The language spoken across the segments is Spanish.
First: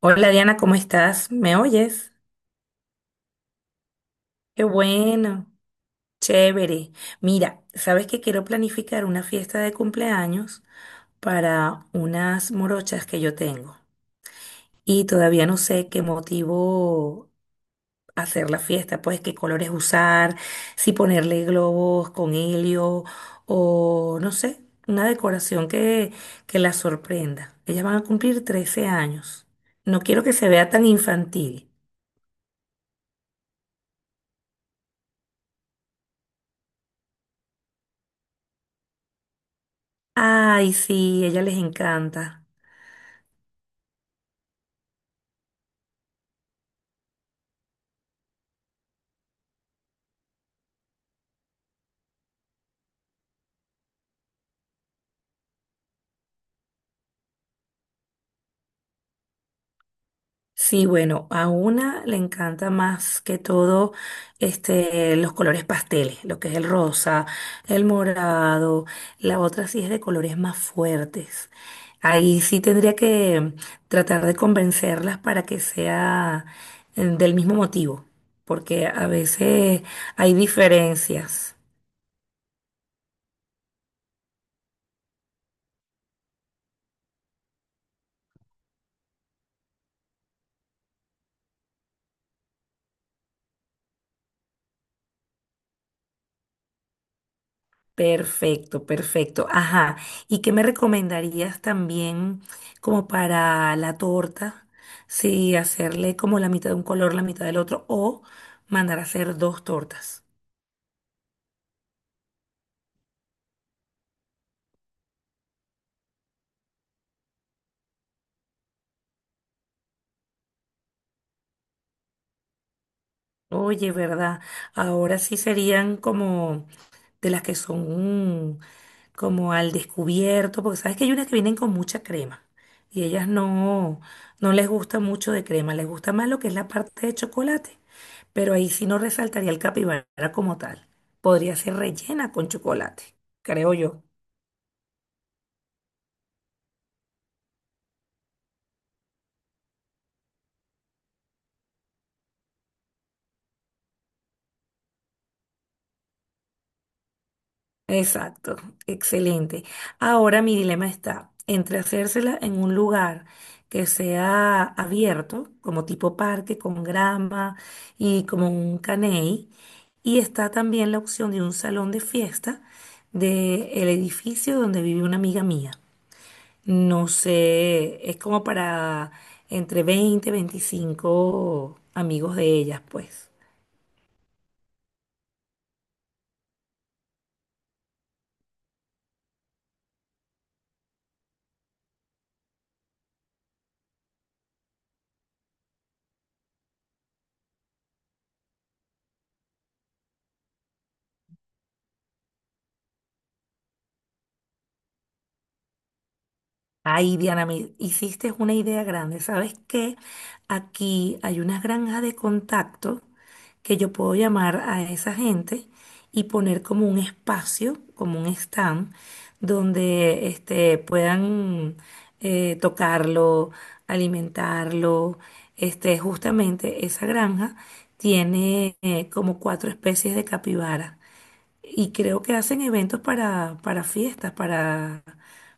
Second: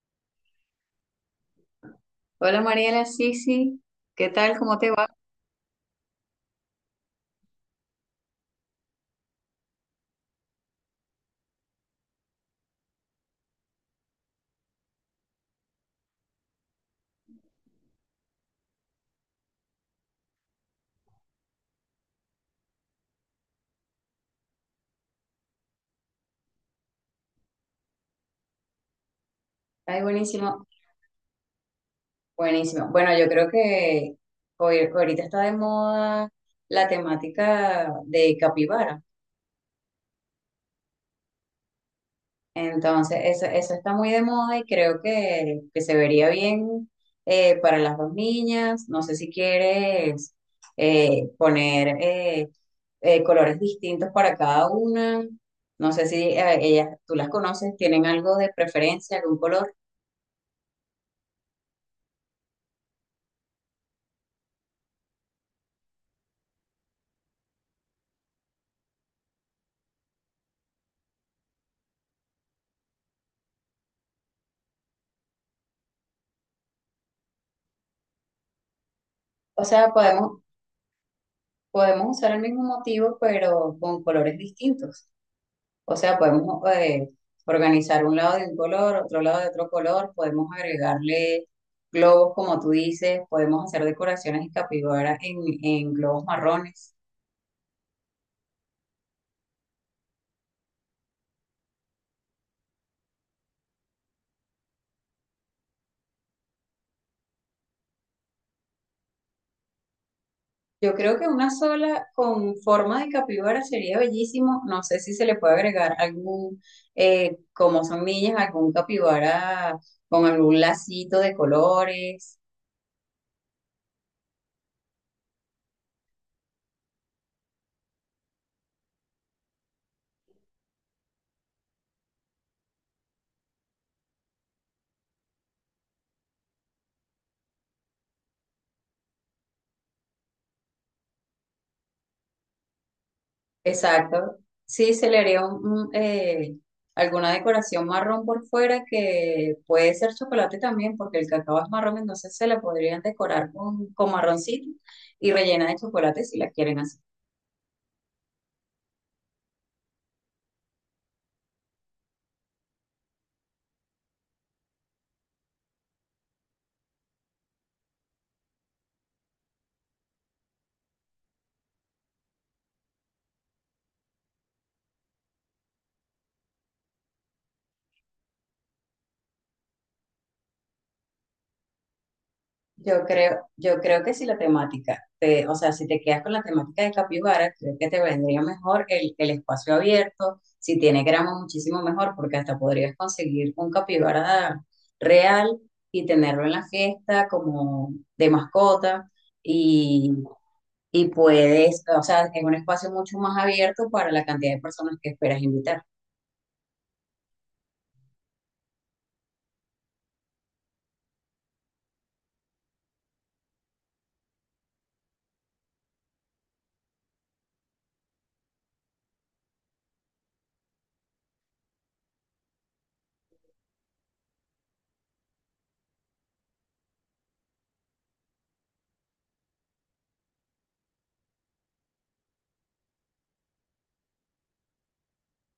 Hola Diana, ¿cómo estás? ¿Me oyes? Hola Mariela, sí, sí. ¿Qué tal? Qué ¿Cómo te va? bueno, chévere. Mira, sabes que quiero planificar una fiesta de cumpleaños para unas morochas que yo tengo y todavía no sé qué motivo hacer la fiesta, pues qué colores usar, si ponerle globos con helio o no sé, una decoración que las sorprenda. Ellas van a cumplir 13 años. No Ay, quiero que se buenísimo, vea tan infantil. buenísimo. Bueno, yo creo que hoy, ahorita está de moda la temática de capibara. Ay, sí, ella les encanta. Entonces, eso está muy de moda y creo que se vería bien para las dos niñas. No sé si quieres poner colores distintos para cada una. No sé si ellas, tú las conoces, tienen algo de preferencia, algún color. Sí, bueno, a una le encanta más que todo los colores pasteles, lo que es el rosa, el morado. La otra sí es de colores más fuertes. Ahí sí tendría que tratar de convencerlas para que sea del mismo motivo, porque a O veces sea, hay podemos, diferencias. Podemos usar el mismo motivo, pero con colores distintos. O sea, podemos organizar un lado de un color, otro lado de otro color, podemos agregarle globos, como tú dices, podemos hacer decoraciones de capibara en globos marrones. Perfecto, perfecto. Ajá. ¿Y qué me recomendarías también como para la torta? Si hacerle como la mitad de un color, la mitad del otro, o mandar a hacer dos tortas. Yo creo que una sola con forma de capibara sería bellísimo. No sé si se le puede agregar como son millas, algún capibara con algún lacito de colores. Oye, ¿verdad? Ahora sí serían como de las que son como al descubierto, porque sabes que hay unas que vienen con mucha crema y ellas no, no les gusta mucho de crema, les gusta más lo que es la parte de chocolate, pero ahí sí no resaltaría el capibara como tal. Podría ser rellena con chocolate, creo yo. Exacto. Sí, se le haría un alguna decoración marrón por fuera que puede ser chocolate también, porque el cacao es marrón, entonces se la podrían decorar con marroncito y rellena de chocolate si la quieren hacer. Exacto, excelente. Ahora mi dilema está entre hacérsela en un lugar que sea abierto, como tipo parque, con grama y como un caney, y está también la opción de un salón de fiesta del edificio donde vive una amiga mía. No sé, es como para entre 20 o 25 amigos de ellas, pues. Yo creo que si la temática, o sea, si te quedas con la temática de Capibara, creo que te vendría mejor el espacio abierto. Si tiene grama muchísimo mejor, porque hasta podrías conseguir un capibara real y tenerlo en la fiesta como de mascota y, y puedes, o sea, es un espacio mucho más abierto para la cantidad de personas que esperas invitar. Ay, Diana, me hiciste una idea grande. ¿Sabes qué? Aquí hay unas granjas de contacto que yo puedo llamar a esa gente y poner como un espacio, como un stand, donde puedan tocarlo, alimentarlo. Justamente esa granja tiene como cuatro especies de capibara. Y creo que hacen eventos para, fiestas, para,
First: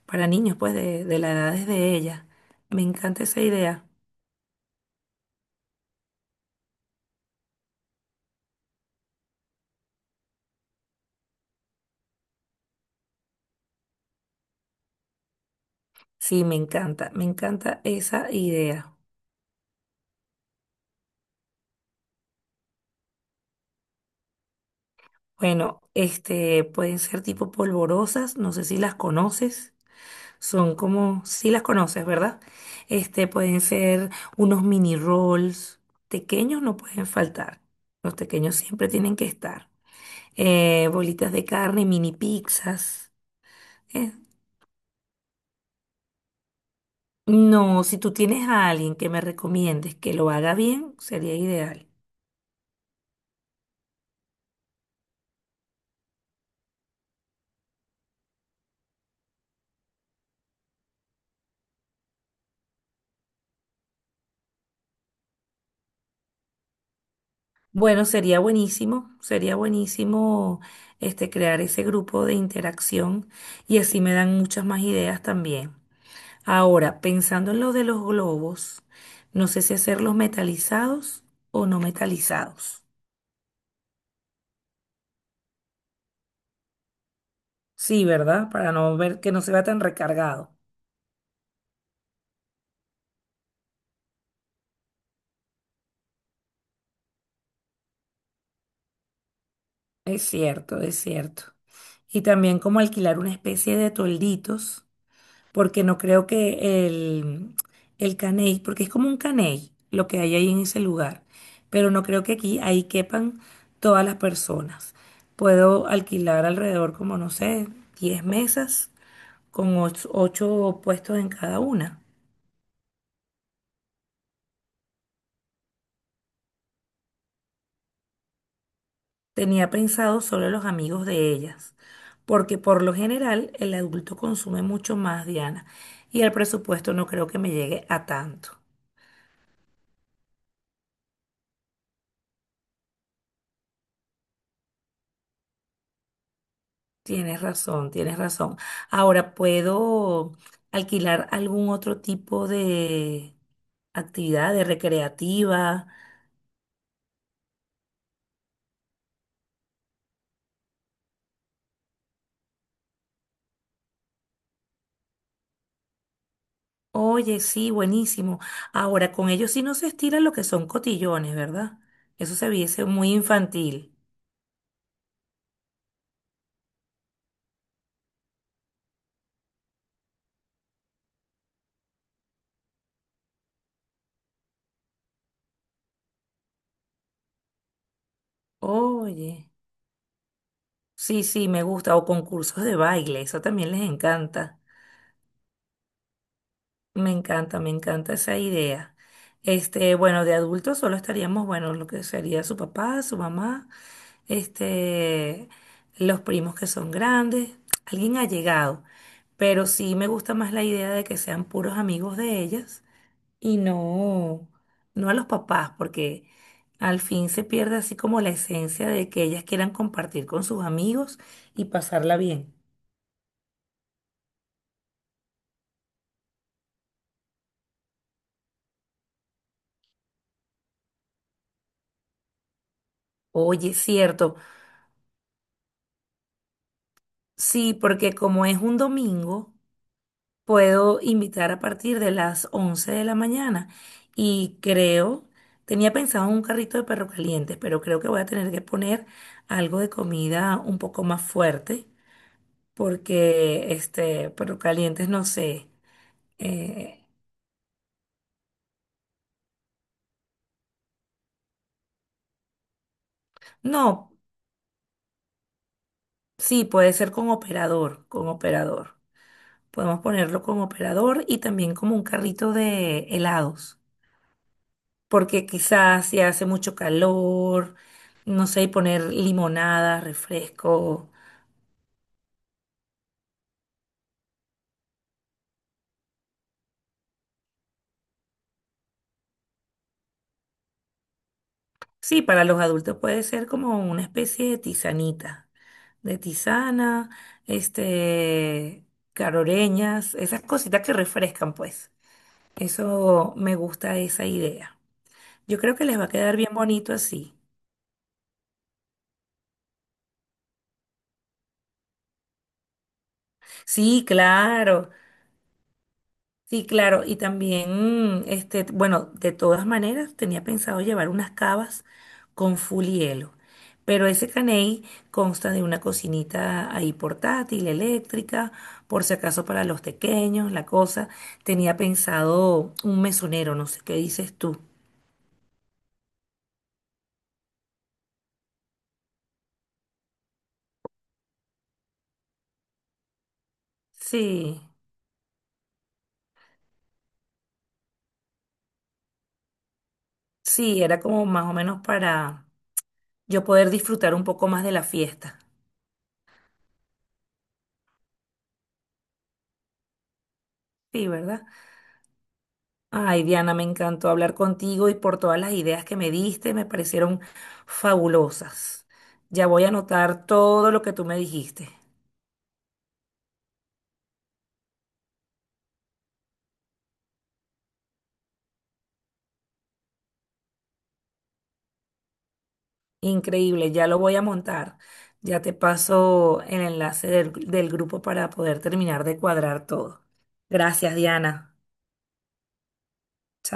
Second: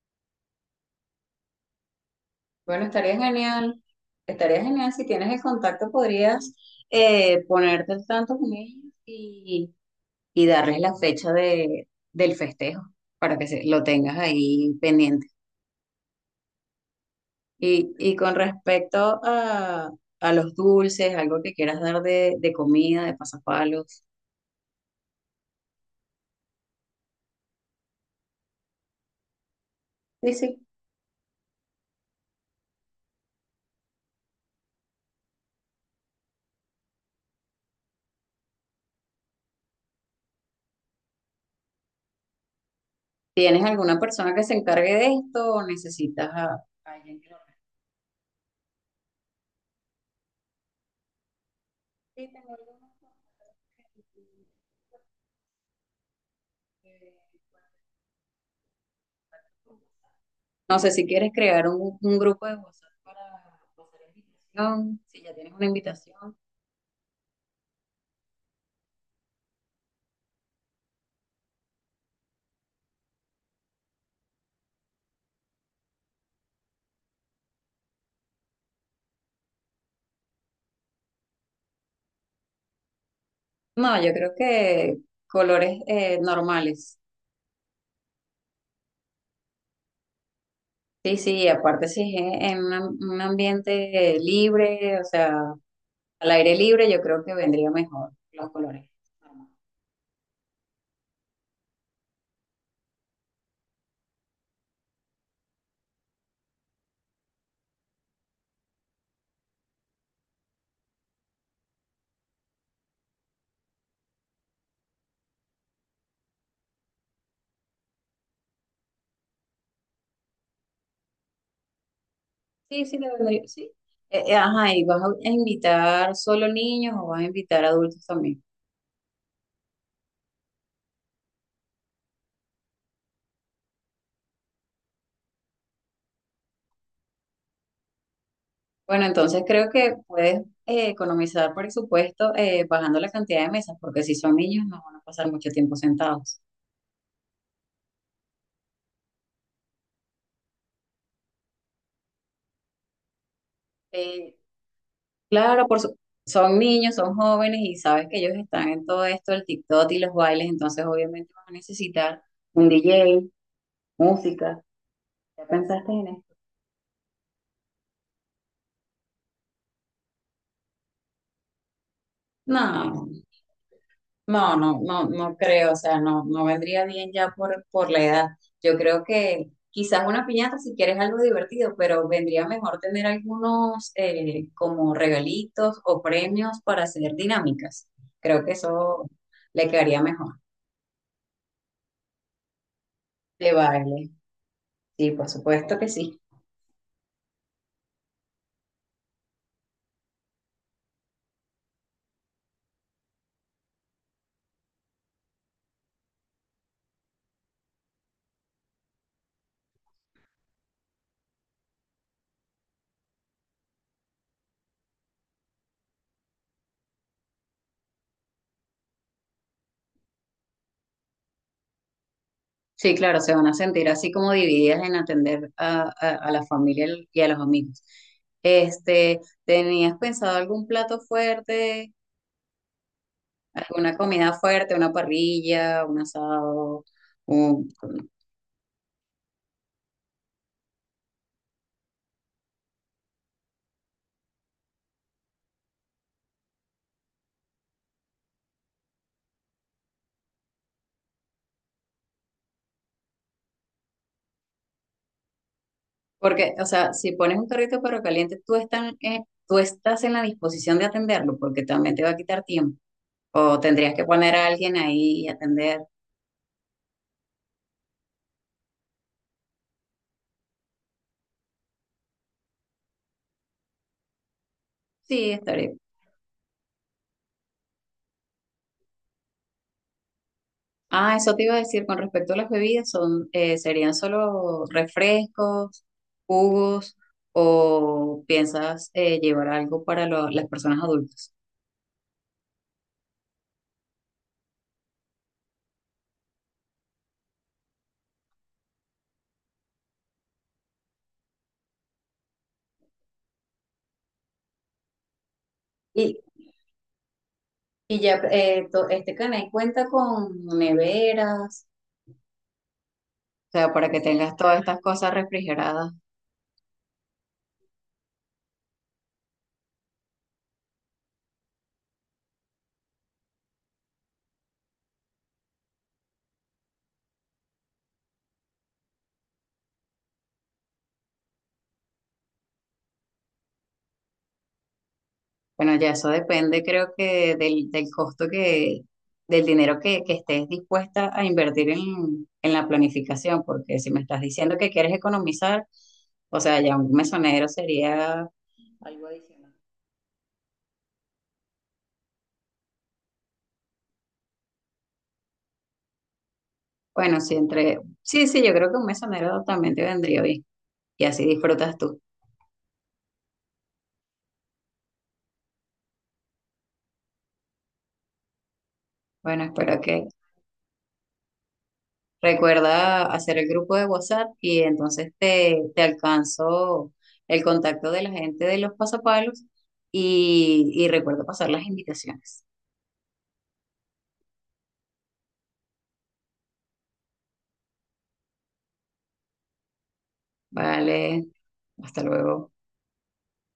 para niños, pues, de la edad de ella. Me Bueno, encanta esa idea. estaría genial si tienes el contacto, podrías ponerte al tanto con ellos. Y darles la fecha del festejo para lo tengas ahí pendiente. Sí, me encanta Y esa con idea. respecto a los dulces, algo que quieras dar de comida, de pasapalos, Bueno, pueden ser tipo polvorosas, no sé si las conoces. sí, sí. Son como, sí las conoces, ¿verdad? Pueden ser unos mini rolls. Pequeños no pueden faltar. Los pequeños siempre tienen que estar. Bolitas de carne, mini pizzas. ¿Tienes alguna Eh, persona que se encargue de esto o necesitas a alguien que lo haga? No, si tú tienes a alguien que me recomiendes que lo haga bien, sería ideal. Sí, tengo algunos contactos. No sé si quieres crear un grupo de WhatsApp para hacer invitación, si ya tienes una invitación. Bueno, sería buenísimo crear ese grupo de interacción y así me dan muchas más ideas también. Ahora, pensando en lo de los globos, no sé si hacerlos metalizados o no metalizados. No, yo creo que colores normales. Sí, ¿verdad? Para no ver que no se vea tan recargado. Sí, sí, aparte si es en un ambiente libre, o sea, al aire libre, yo creo que vendría mejor los colores normales. Es cierto, es cierto. Y también como alquilar una especie de tolditos porque no creo que el caney, porque es como un caney lo que hay ahí en ese lugar, pero no creo que aquí ahí quepan todas las personas. Puedo alquilar alrededor como, no sé, 10 mesas con ocho puestos en cada una. Sí, sí, te vendría, sí. Ajá, ¿y vas a invitar solo niños o vas a invitar adultos también? Tenía pensado solo los amigos de ellas, porque por lo general el adulto consume mucho más, Diana, y el presupuesto no creo que me llegue a tanto. Bueno, entonces creo que puedes economizar presupuesto bajando la cantidad de mesas, porque si son niños no van a pasar mucho tiempo sentados. Tienes razón, tienes razón. Ahora, ¿puedo alquilar algún otro tipo de Eh, actividad, de Claro, recreativa? Son niños, son jóvenes y sabes que ellos están en todo esto, el TikTok y los bailes, entonces obviamente vas a necesitar un DJ, música. ¿Ya pensaste en esto? Oye, sí, buenísimo. Ahora, con ellos sí no se estira lo que son cotillones, ¿verdad? Eso se viese No, muy infantil. no, no, no, no creo, o sea, no, no vendría bien ya por la edad. Yo creo que quizás una piñata si quieres algo divertido, pero vendría mejor tener algunos como regalitos o premios para hacer dinámicas. Creo que eso Oye, le quedaría mejor. sí, sí, me gusta. O concursos de baile, eso De también les baile, encanta. sí, por supuesto que sí. Me encanta, me encanta esa idea. Bueno, de adultos solo estaríamos, bueno, lo que sería su papá, su mamá, este, los primos que son grandes, alguien ha llegado, pero sí me gusta más la idea de que sean puros amigos de ellas y no, no a los papás, porque al fin se pierde así como la esencia de que ellas quieran compartir con sus amigos y pasarla bien. Sí, claro, se van a sentir así como divididas en atender a la familia y a los amigos. Este, ¿tenías pensado algún plato fuerte, Oye, alguna comida cierto, fuerte, una parrilla, un asado? un- sí, porque como es un domingo, puedo invitar a partir de las 11 de la mañana. Y creo, tenía pensado un carrito de perro caliente, pero creo que voy a tener que poner algo de comida un poco más fuerte, porque perro calientes, no sé. Porque, o sea, eh, si pones un carrito pero caliente, tú estás en la disposición de atenderlo, porque también te va a quitar tiempo. O tendrías que no, poner a alguien ahí y atender. sí, puede ser con operador, con operador. Podemos ponerlo con operador y también como un carrito de helados, Sí, porque estaría. quizás si hace mucho calor, no sé, y poner limonada, refresco. Ah, eso te iba a decir con respecto a las bebidas, son, serían solo refrescos, jugos, o piensas llevar algo para las personas adultas. Sí, para los adultos puede ser como una especie de tisanita, de tisana, este, caroreñas, esas cositas que refrescan, pues. Eso me gusta esa idea. Yo creo que les va a Y, quedar bien bonito así. y ya este canal cuenta con neveras, o sea, para que Sí, tengas todas estas claro. cosas refrigeradas. Sí, claro, y también, bueno, de todas maneras tenía pensado llevar unas cavas con full hielo, pero ese caney consta de una cocinita ahí portátil, eléctrica, por si acaso para los pequeños, la cosa. Tenía pensado un mesonero, no sé qué dices tú. Bueno, ya eso depende, creo que del costo que, del dinero que estés dispuesta a invertir en la planificación, porque si me estás diciendo Sí, que quieres economizar, o sea, ya un mesonero sería algo adicional. sí, era como más o menos para yo poder disfrutar un poco más de la fiesta. Bueno, sí, sí, yo creo que un mesonero también te vendría bien y Sí, así ¿verdad? disfrutas tú. Ay, Diana, me encantó hablar contigo y por todas las ideas que me diste, me parecieron fabulosas. Bueno, Ya voy a espero que. anotar todo lo que tú me dijiste. Recuerda hacer el grupo de WhatsApp y entonces te alcanzo el contacto de la gente de los pasapalos y recuerda pasar las invitaciones. Increíble, ya lo voy a montar. Ya te paso el enlace del grupo para poder terminar de cuadrar todo. Gracias, Vale, Diana. hasta luego. ¡Chao!